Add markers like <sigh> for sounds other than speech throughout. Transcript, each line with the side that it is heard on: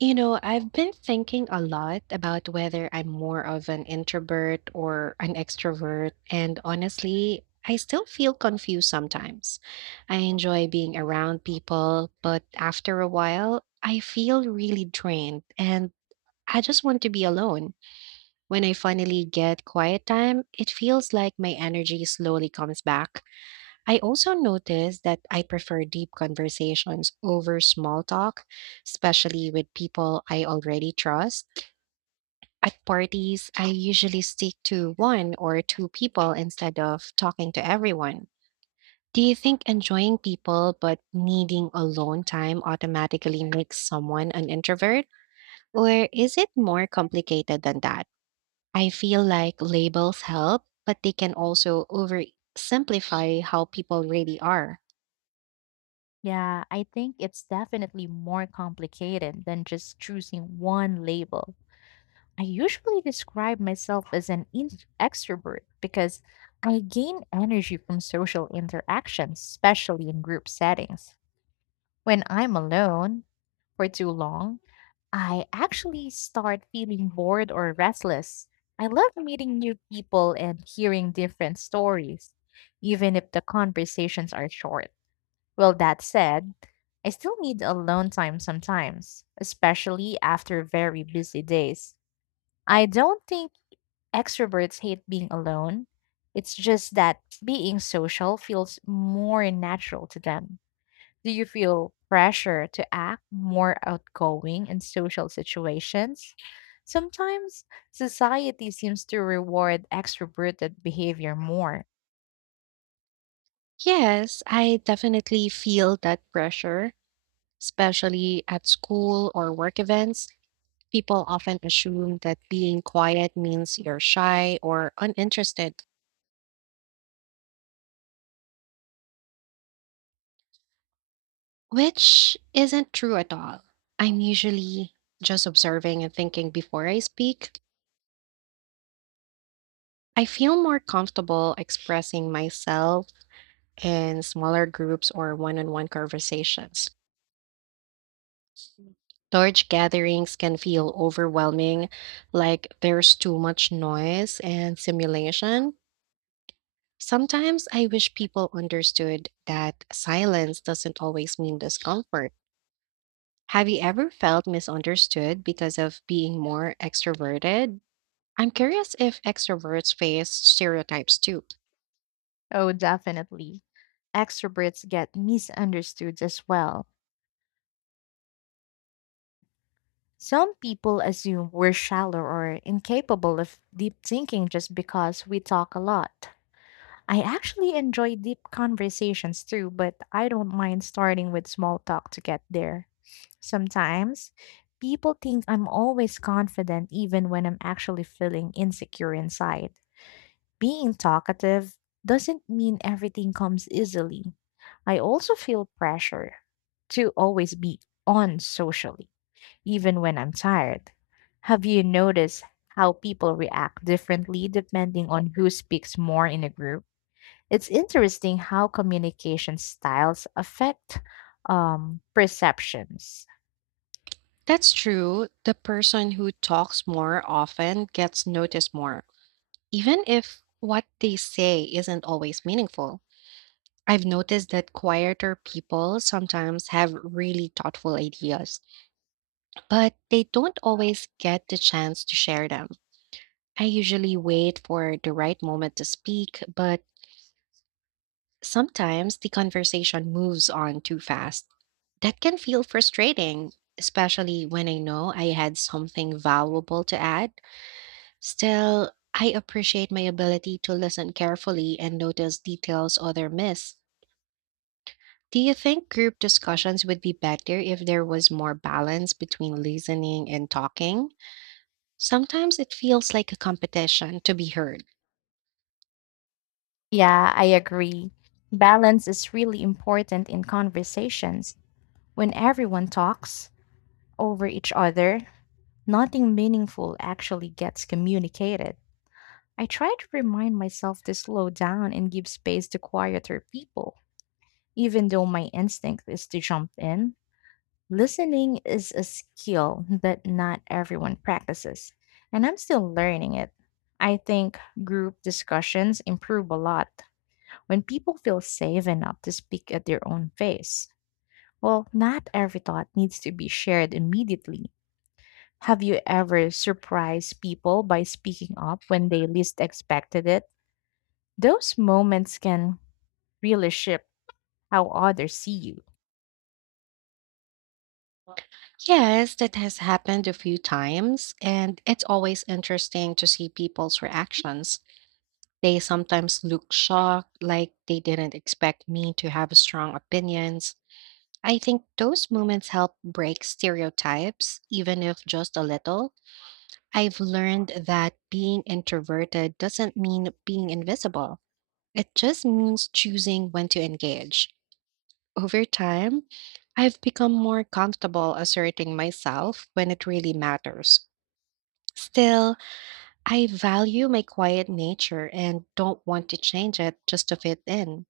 right: You know, I've been thinking a lot about whether I'm more of an introvert or an extrovert, and honestly, I still feel confused sometimes. I enjoy being around people, but after a while, I feel really drained and I just want to be alone. When I finally get quiet time, it feels like my energy slowly comes back. I also noticed that I prefer deep conversations over small talk, especially with people I already trust. At parties, I usually stick to one or two people instead of talking to everyone. Do you think enjoying people but needing alone time automatically makes someone an introvert? Or is it more complicated than that? I feel like labels help, but they can also oversimplify how people really are.
left: Yeah, I think it's definitely more complicated than just choosing one label. I usually describe myself as an extrovert because I gain energy from social interactions, especially in group settings. When I'm alone for too long, I actually start feeling bored or restless. I love meeting new people and hearing different stories, even if the conversations are short. Well, that said, I still need alone time sometimes, especially after very busy days. I don't think extroverts hate being alone. It's just that being social feels more natural to them. Do you feel pressure to act more outgoing in social situations? Sometimes society seems to reward extroverted behavior more.
right: Yes, I definitely feel that pressure, especially at school or work events. People often assume that being quiet means you're shy or uninterested, which isn't true at all. I'm usually just observing and thinking before I speak. I feel more comfortable expressing myself in smaller groups or one on one conversations. Large gatherings can feel overwhelming, like there's too much noise and simulation. Sometimes I wish people understood that silence doesn't always mean discomfort. Have you ever felt misunderstood because of being more extroverted? I'm curious if extroverts face stereotypes too.
left: Oh, definitely. Extroverts get misunderstood as well. Some people assume we're shallow or incapable of deep thinking just because we talk a lot. I actually enjoy deep conversations too, but I don't mind starting with small talk to get there. Sometimes people think I'm always confident even when I'm actually feeling insecure inside. Being talkative doesn't mean everything comes easily. I also feel pressure to always be on socially even when I'm tired. Have you noticed how people react differently depending on who speaks more in a group? It's interesting how communication styles affect perceptions.
right: That's true. The person who talks more often gets noticed more, even if what they say isn't always meaningful. I've noticed that quieter people sometimes have really thoughtful ideas, but they don't always get the chance to share them. I usually wait for the right moment to speak, but sometimes the conversation moves on too fast. That can feel frustrating, especially when I know I had something valuable to add. Still, I appreciate my ability to listen carefully and notice details other miss. Do you think group discussions would be better if there was more balance between listening and talking? Sometimes it feels like a competition to be heard.
left: Yeah, I agree. Balance is really important in conversations. When everyone talks over each other, nothing meaningful actually gets communicated. I try to remind myself to slow down and give space to quieter people. Even though my instinct is to jump in, listening is a skill that not everyone practices, and I'm still learning it. I think group discussions improve a lot when people feel safe enough to speak at their own pace. Well, not every thought needs to be shared immediately. Have you ever surprised people by speaking up when they least expected it? Those moments can really shift how others see you.
right: Yes, that has happened a few times, and it's always interesting to see people's reactions. They sometimes look shocked, like they didn't expect me to have strong opinions. I think those moments help break stereotypes, even if just a little. I've learned that being introverted doesn't mean being invisible. It just means choosing when to engage. Over time, I've become more comfortable asserting myself when it really matters. Still, I value my quiet nature and don't want to change it just to fit in.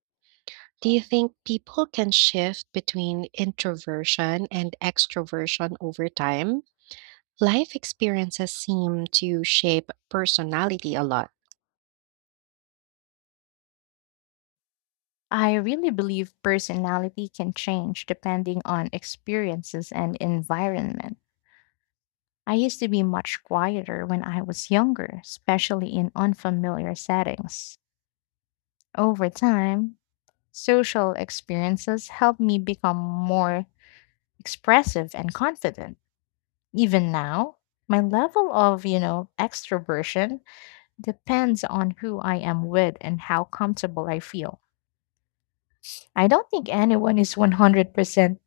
right: Do you think people can shift between introversion and extroversion over time? Life experiences seem to shape personality a lot.
left: I really believe personality can change depending on experiences and environment. I used to be much quieter when I was younger, especially in unfamiliar settings. Over time, social experiences helped me become more expressive and confident. Even now, my level of, you know, extroversion depends on who I am with and how comfortable I feel. I don't think anyone is 100%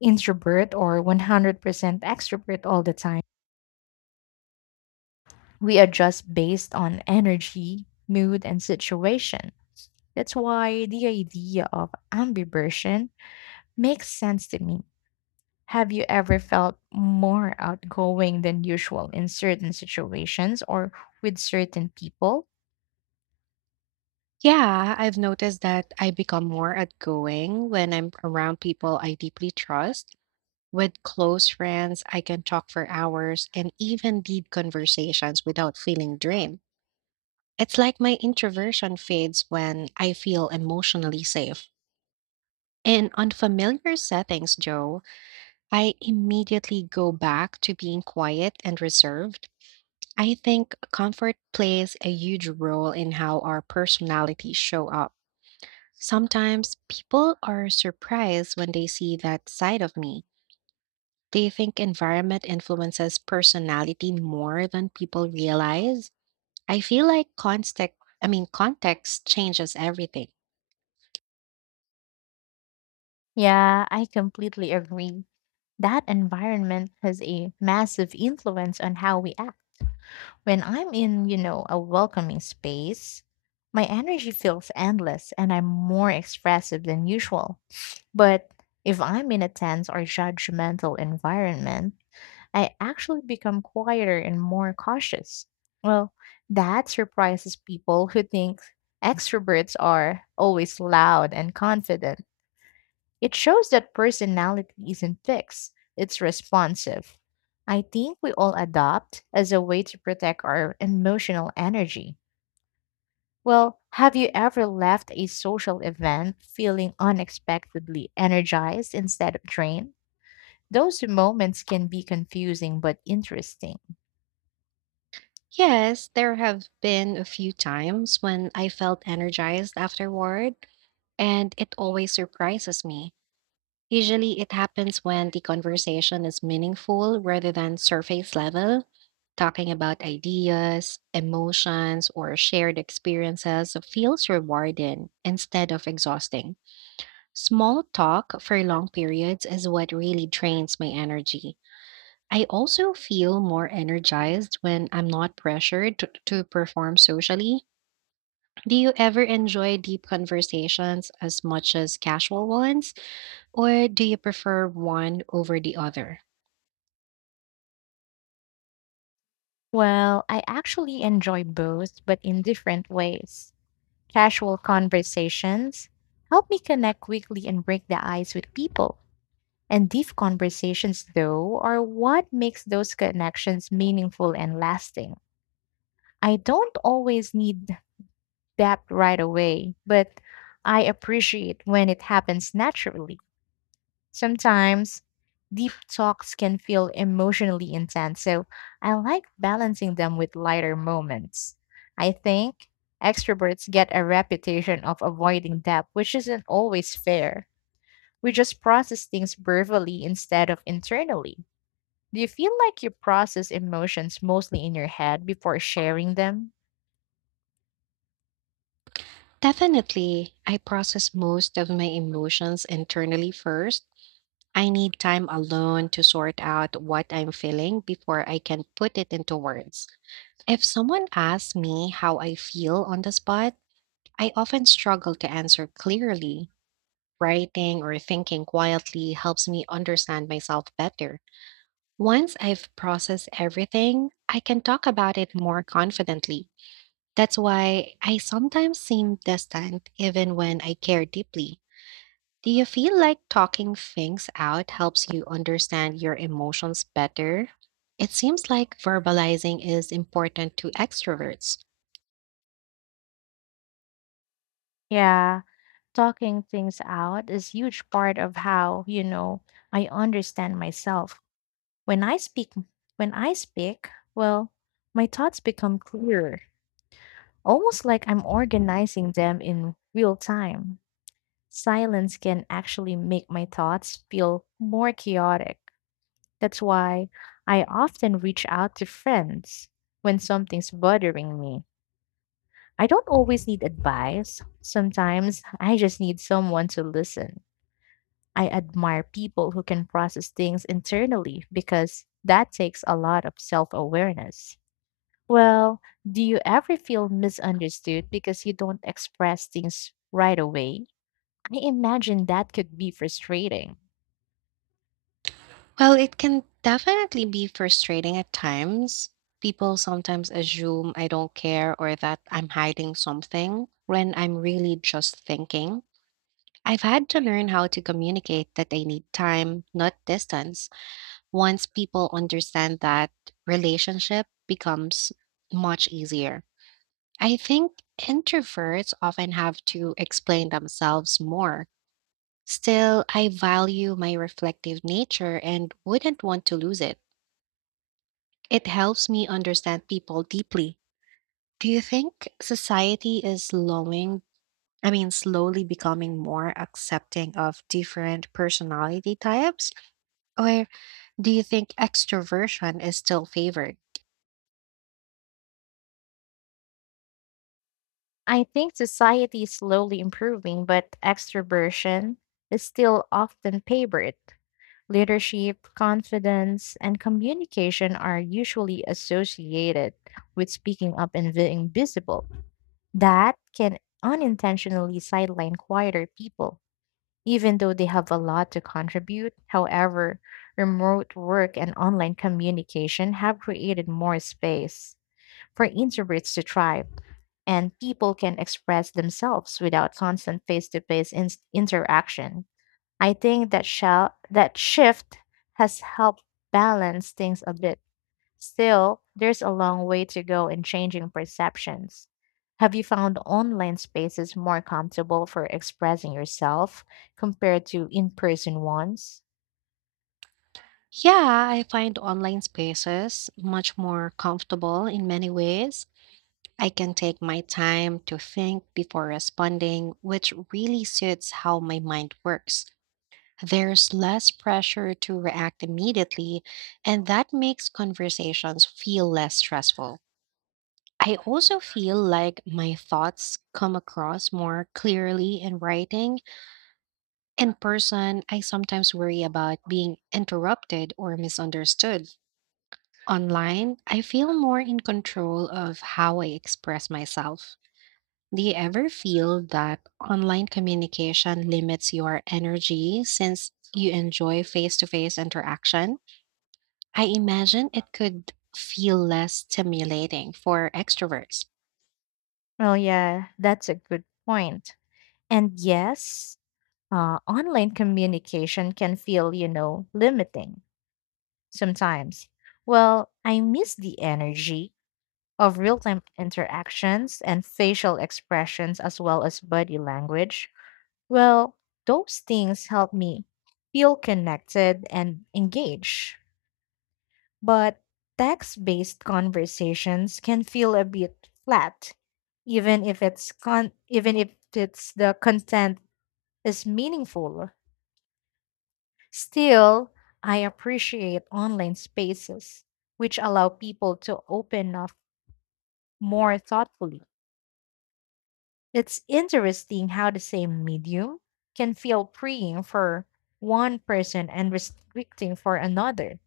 left: introvert or 100% extrovert all the time. We adjust based on energy, mood, and situation. That's why the idea of ambiversion makes sense to me. Have you ever felt more outgoing than usual in certain situations or with certain people?
right: Yeah, I've noticed that I become more outgoing when I'm around people I deeply trust. With close friends, I can talk for hours and even deep conversations without feeling drained. It's like my introversion fades when I feel emotionally safe. In unfamiliar settings, Joe, I immediately go back to being quiet and reserved. I think comfort plays a huge role in how our personalities show up. Sometimes people are surprised when they see that side of me. Do you think environment influences personality more than people realize? I feel like context, I mean context changes everything.
left: Yeah, I completely agree. That environment has a massive influence on how we act. When I'm in, you know, a welcoming space, my energy feels endless and I'm more expressive than usual. But if I'm in a tense or judgmental environment, I actually become quieter and more cautious. Well, that surprises people who think extroverts are always loud and confident. It shows that personality isn't fixed, it's responsive. I think we all adopt as a way to protect our emotional energy. Well, have you ever left a social event feeling unexpectedly energized instead of drained? Those moments can be confusing but interesting.
right: Yes, there have been a few times when I felt energized afterward, and it always surprises me. Usually, it happens when the conversation is meaningful rather than surface level, talking about ideas, emotions, or shared experiences feels rewarding instead of exhausting. Small talk for long periods is what really drains my energy. I also feel more energized when I'm not pressured to perform socially. Do you ever enjoy deep conversations as much as casual ones? Or do you prefer one over the other?
left: Well, I actually enjoy both, but in different ways. Casual conversations help me connect quickly and break the ice with people. And deep conversations, though, are what makes those connections meaningful and lasting. I don't always need depth right away, but I appreciate when it happens naturally. Sometimes deep talks can feel emotionally intense, so I like balancing them with lighter moments. I think extroverts get a reputation of avoiding depth, which isn't always fair. We just process things verbally instead of internally. Do you feel like you process emotions mostly in your head before sharing them?
right: Definitely, I process most of my emotions internally first. I need time alone to sort out what I'm feeling before I can put it into words. If someone asks me how I feel on the spot, I often struggle to answer clearly. Writing or thinking quietly helps me understand myself better. Once I've processed everything, I can talk about it more confidently. That's why I sometimes seem distant even when I care deeply. Do you feel like talking things out helps you understand your emotions better? It seems like verbalizing is important to extroverts.
left: Yeah, talking things out is huge part of how, you know, I understand myself. When I speak, when I speak, well, my thoughts become clearer, almost like I'm organizing them in real time. Silence can actually make my thoughts feel more chaotic. That's why I often reach out to friends when something's bothering me. I don't always need advice. Sometimes I just need someone to listen. I admire people who can process things internally because that takes a lot of self awareness. Well, do you ever feel misunderstood because you don't express things right away? I imagine that could be frustrating.
right: Well, it can definitely be frustrating at times. People sometimes assume I don't care or that I'm hiding something when I'm really just thinking. I've had to learn how to communicate that I need time, not distance. Once people understand that, relationship becomes much easier. I think introverts often have to explain themselves more. Still, I value my reflective nature and wouldn't want to lose it. It helps me understand people deeply. Do you think society is slowly becoming more accepting of different personality types? Or do you think extroversion is still favored?
left: I think society is slowly improving, but extroversion is still often favored. Leadership, confidence, and communication are usually associated with speaking up and being visible. That can unintentionally sideline quieter people, even though they have a lot to contribute. However, remote work and online communication have created more space for introverts to thrive, and people can express themselves without constant face to face interaction. I think that shift has helped balance things a bit. Still, there's a long way to go in changing perceptions. Have you found online spaces more comfortable for expressing yourself compared to in-person ones?
right: Yeah, I find online spaces much more comfortable in many ways. I can take my time to think before responding, which really suits how my mind works. There's less pressure to react immediately, and that makes conversations feel less stressful. I also feel like my thoughts come across more clearly in writing. In person, I sometimes worry about being interrupted or misunderstood. Online, I feel more in control of how I express myself. Do you ever feel that online communication limits your energy since you enjoy face to face interaction? I imagine it could feel less stimulating for extroverts.
left: Oh yeah, that's a good point. And yes, online communication can feel, you know, limiting sometimes. Well, I miss the energy of real time interactions and facial expressions as well as body language. Well, those things help me feel connected and engaged. But text based conversations can feel a bit flat, even if even if it's the content is meaningful. Still, I appreciate online spaces which allow people to open up more thoughtfully. It's interesting how the same medium can feel freeing for one person and restricting for another.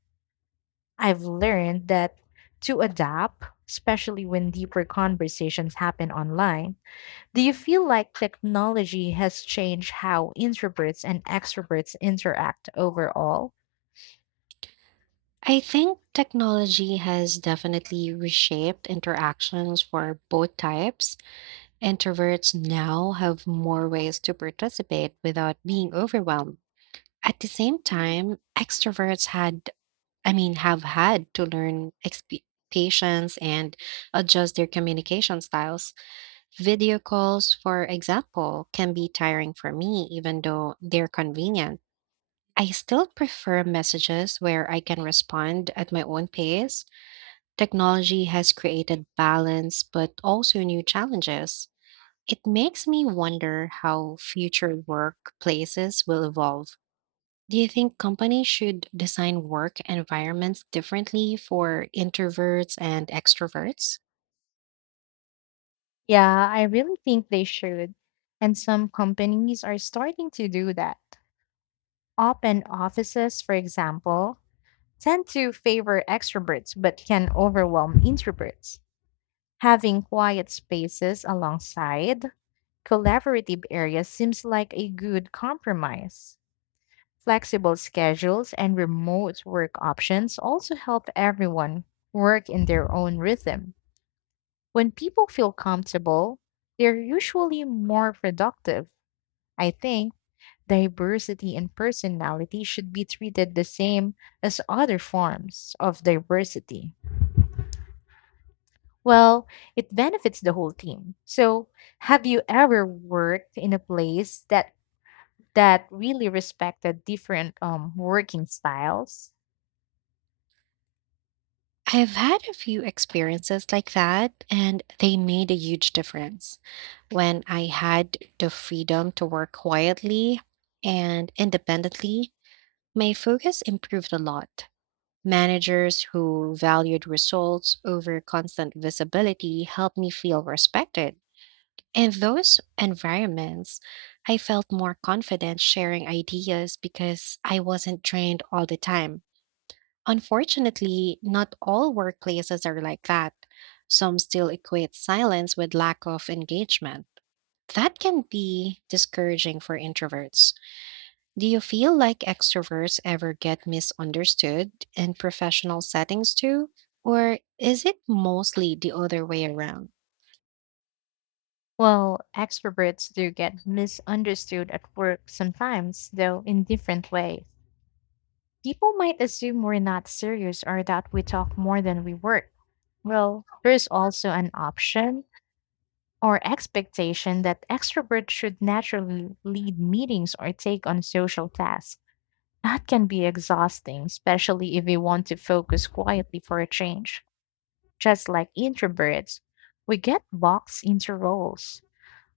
left: I've learned that to adapt, especially when deeper conversations happen online, do you feel like technology has changed how introverts and extroverts interact overall?
right: I think technology has definitely reshaped interactions for both types. Introverts now have more ways to participate without being overwhelmed. At the same time, extroverts have had to learn patience and adjust their communication styles. Video calls, for example, can be tiring for me, even though they're convenient. I still prefer messages where I can respond at my own pace. Technology has created balance, but also new challenges. It makes me wonder how future workplaces will evolve. Do you think companies should design work environments differently for introverts and extroverts?
left: Yeah, I really think they should. And some companies are starting to do that. Open offices, for example, tend to favor extroverts but can overwhelm introverts. Having quiet spaces alongside collaborative areas seems like a good compromise. Flexible schedules and remote work options also help everyone work in their own rhythm. When people feel comfortable, they're usually more productive. I think diversity in personality should be treated the same as other forms of diversity. Well, it benefits the whole team. So, have you ever worked in a place that really respected different working styles?
right: I've had a few experiences like that, and they made a huge difference. When I had the freedom to work quietly and independently, my focus improved a lot. Managers who valued results over constant visibility helped me feel respected. In those environments, I felt more confident sharing ideas because I wasn't trained all the time. Unfortunately, not all workplaces are like that. Some still equate silence with lack of engagement. That can be discouraging for introverts. Do you feel like extroverts ever get misunderstood in professional settings too? Or is it mostly the other way around?
left: Well, extroverts do get misunderstood at work sometimes, though in different ways. People might assume we're not serious or that we talk more than we work. Well, there's also an option or expectation that extroverts should naturally lead meetings or take on social tasks. That can be exhausting, especially if we want to focus quietly for a change. Just like introverts, we get boxed into roles.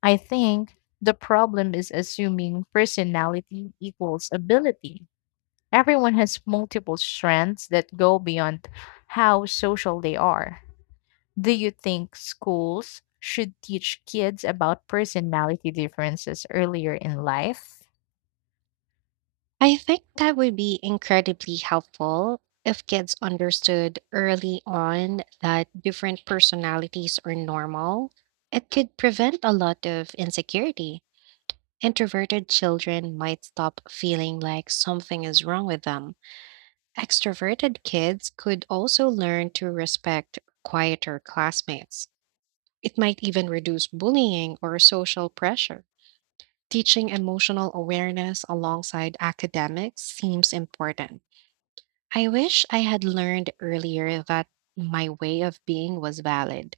left: I think the problem is assuming personality equals ability. Everyone has multiple strengths that go beyond how social they are. Do you think schools should teach kids about personality differences earlier in life?
right: I think that would be incredibly helpful if kids understood early on that different personalities are normal. It could prevent a lot of insecurity. Introverted children might stop feeling like something is wrong with them. Extroverted kids could also learn to respect quieter classmates. It might even reduce bullying or social pressure. Teaching emotional awareness alongside academics seems important. I wish I had learned earlier that my way of being was valid.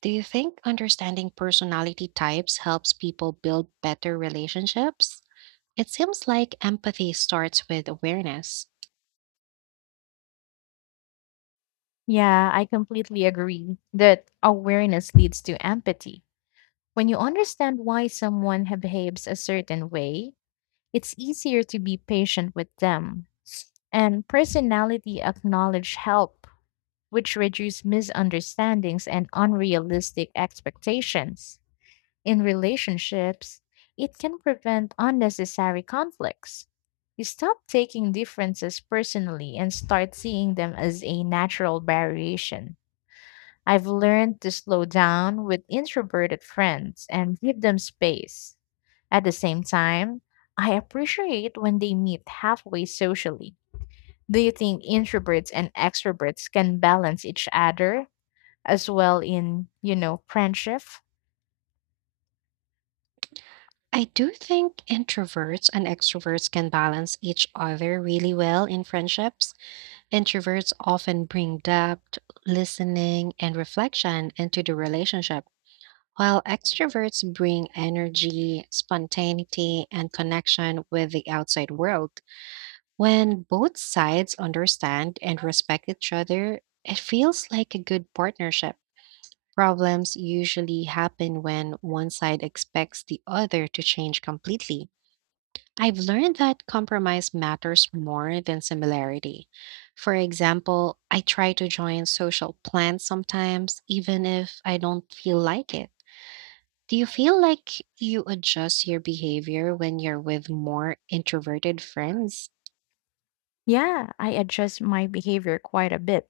right: Do you think understanding personality types helps people build better relationships? It seems like empathy starts with awareness.
left: Yeah, I completely agree that awareness leads to empathy. When you understand why someone behaves a certain way, it's easier to be patient with them. And personality acknowledge help, which reduce misunderstandings and unrealistic expectations. In relationships, it can prevent unnecessary conflicts. You stop taking differences personally and start seeing them as a natural variation. I've learned to slow down with introverted friends and give them space. At the same time, I appreciate when they meet halfway socially. Do you think introverts and extroverts can balance each other as well in, you know, friendship?
right: I do think introverts and extroverts can balance each other really well in friendships. Introverts often bring depth, listening, and reflection into the relationship. While extroverts bring energy, spontaneity, and connection with the outside world, when both sides understand and respect each other, it feels like a good partnership. Problems usually happen when one side expects the other to change completely. I've learned that compromise matters more than similarity. For example, I try to join social plans sometimes, even if I don't feel like it. Do you feel like you adjust your behavior when you're with more introverted friends?
left: Yeah, I adjust my behavior quite a bit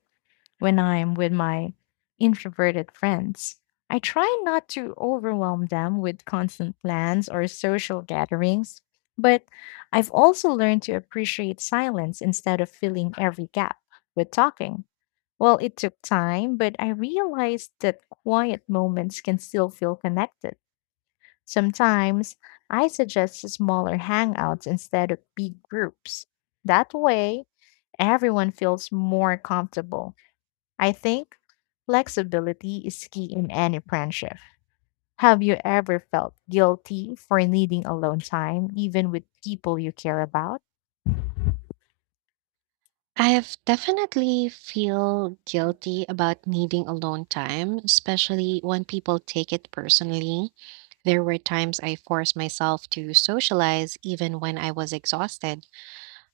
left: when I'm with my introverted friends. I try not to overwhelm them with constant plans or social gatherings, but I've also learned to appreciate silence instead of filling every gap with talking. Well, it took time, but I realized that quiet moments can still feel connected. Sometimes I suggest smaller hangouts instead of big groups. That way, everyone feels more comfortable. I think flexibility is key in any friendship. Have you ever felt guilty for needing alone time, even with people you care about?
right: I have definitely feel guilty about needing alone time, especially when people take it personally. There were times I forced myself to socialize even when I was exhausted.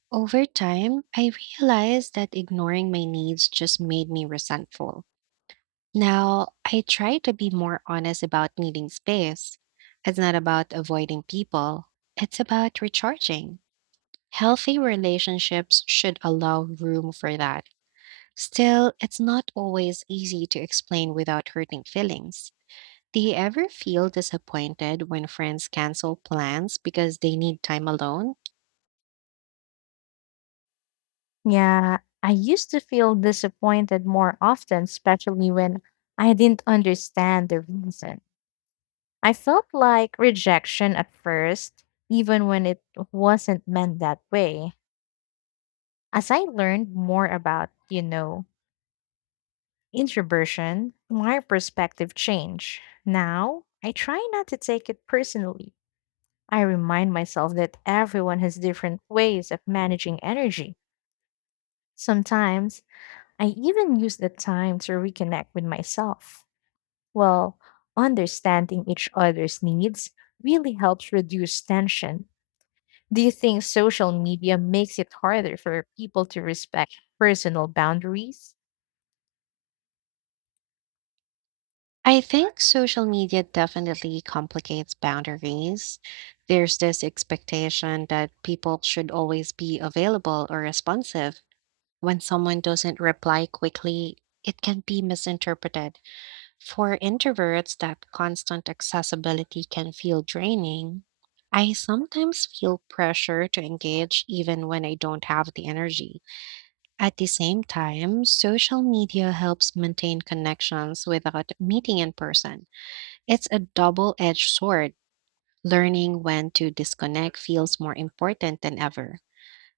right: Over time, I realized that ignoring my needs just made me resentful. Now, I try to be more honest about needing space. It's not about avoiding people, it's about recharging. Healthy relationships should allow room for that. Still, it's not always easy to explain without hurting feelings. Do you ever feel disappointed when friends cancel plans because they need time alone?
left: Yeah, I used to feel disappointed more often, especially when I didn't understand the reason. I felt like rejection at first, even when it wasn't meant that way. As I learned more about, you know, introversion, my perspective changed. Now, I try not to take it personally. I remind myself that everyone has different ways of managing energy. Sometimes, I even use the time to reconnect with myself. Well, understanding each other's needs really helps reduce tension. Do you think social media makes it harder for people to respect personal boundaries?
right: I think social media definitely complicates boundaries. There's this expectation that people should always be available or responsive. When someone doesn't reply quickly, it can be misinterpreted. For introverts, that constant accessibility can feel draining. I sometimes feel pressure to engage even when I don't have the energy. At the same time, social media helps maintain connections without meeting in person. It's a double edged sword. Learning when to disconnect feels more important than ever.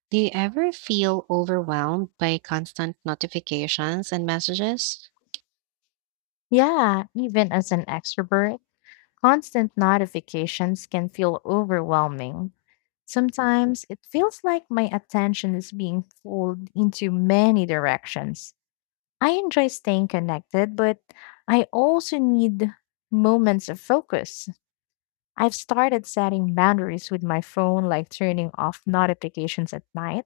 right: Do you ever feel overwhelmed by constant notifications and messages?
left: Yeah, even as an extrovert. Constant notifications can feel overwhelming. Sometimes it feels like my attention is being pulled into many directions. I enjoy staying connected, but I also need moments of focus. I've started setting boundaries with my phone, like turning off notifications at night,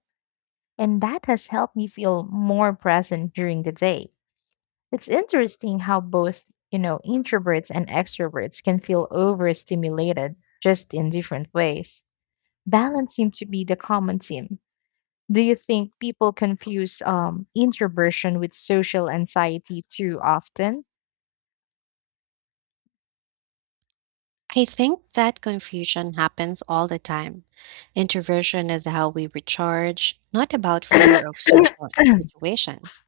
left: and that has helped me feel more present during the day. It's interesting how both, you know, introverts and extroverts can feel overstimulated just in different ways. Balance seems to be the common theme. Do you think people confuse introversion with social anxiety too often?
right: I think that confusion happens all the time. Introversion is how we recharge, not about
left: <coughs>
right: fear of social situations.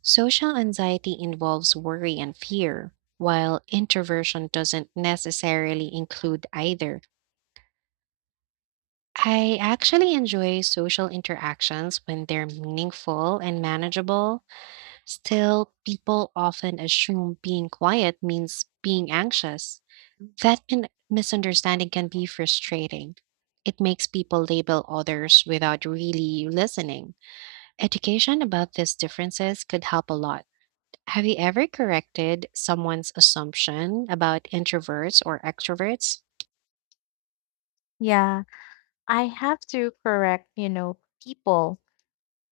right: Social anxiety involves worry and fear, while introversion doesn't necessarily include either. I actually enjoy social interactions when they're meaningful and manageable. Still, people often assume being quiet means being anxious. That misunderstanding can be frustrating. It makes people label others without really listening. Education about these differences could help a lot. Have you ever corrected someone's assumption about introverts or extroverts?
left: Yeah, I have to correct, you know, people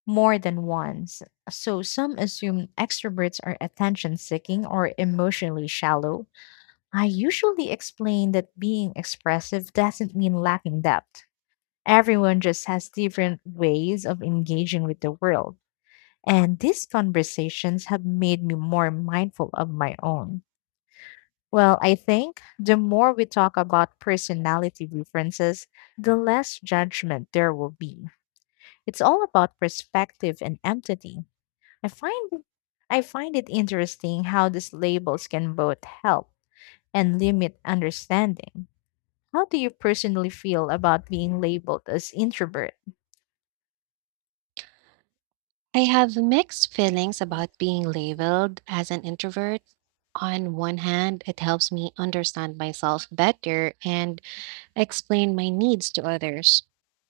left: more than once. So some assume extroverts are attention seeking or emotionally shallow, I usually explain that being expressive doesn't mean lacking depth. Everyone just has different ways of engaging with the world. And these conversations have made me more mindful of my own. Well, I think the more we talk about personality differences, the less judgment there will be. It's all about perspective and empathy. I find it- I find it interesting how these labels can both help and limit understanding. How do you personally feel about being labeled as introvert?
right: I have mixed feelings about being labeled as an introvert. On one hand, it helps me understand myself better and explain my needs to others.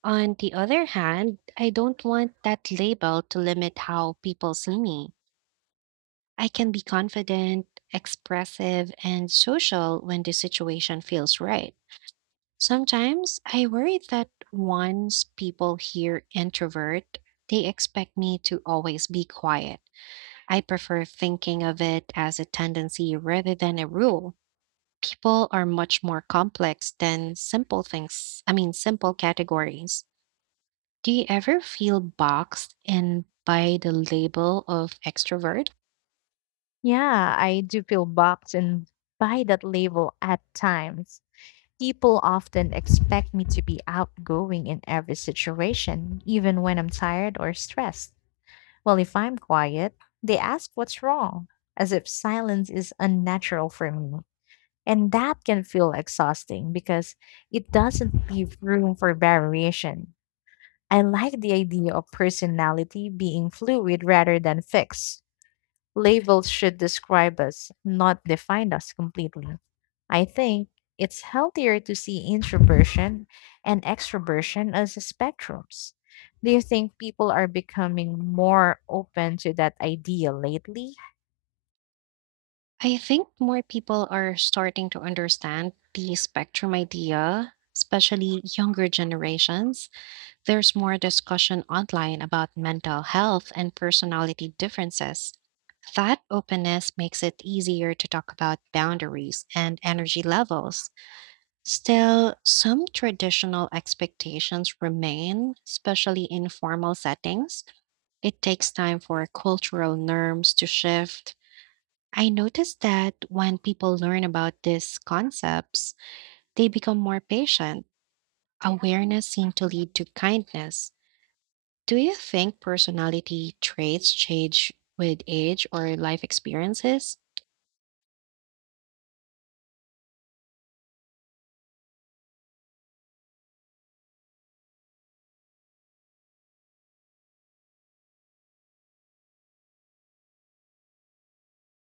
right: On the other hand, I don't want that label to limit how people see me. I can be confident, expressive, and social when the situation feels right. Sometimes I worry that once people hear introvert, they expect me to always be quiet. I prefer thinking of it as a tendency rather than a rule. People are much more complex than simple things, I mean, simple categories. Do you ever feel boxed in by the label of extrovert?
left: Yeah, I do feel boxed in by that label at times. People often expect me to be outgoing in every situation, even when I'm tired or stressed. Well, if I'm quiet, they ask what's wrong, as if silence is unnatural for me. And that can feel exhausting because it doesn't leave room for variation. I like the idea of personality being fluid rather than fixed. Labels should describe us, not define us completely. I think it's healthier to see introversion and extroversion as spectrums. Do you think people are becoming more open to that idea lately?
right: I think more people are starting to understand the spectrum idea, especially younger generations. There's more discussion online about mental health and personality differences. That openness makes it easier to talk about boundaries and energy levels. Still, some traditional expectations remain, especially in formal settings. It takes time for cultural norms to shift. I noticed that when people learn about these concepts, they become more patient. Awareness seems to lead to kindness. Do you think personality traits change with age or life experiences?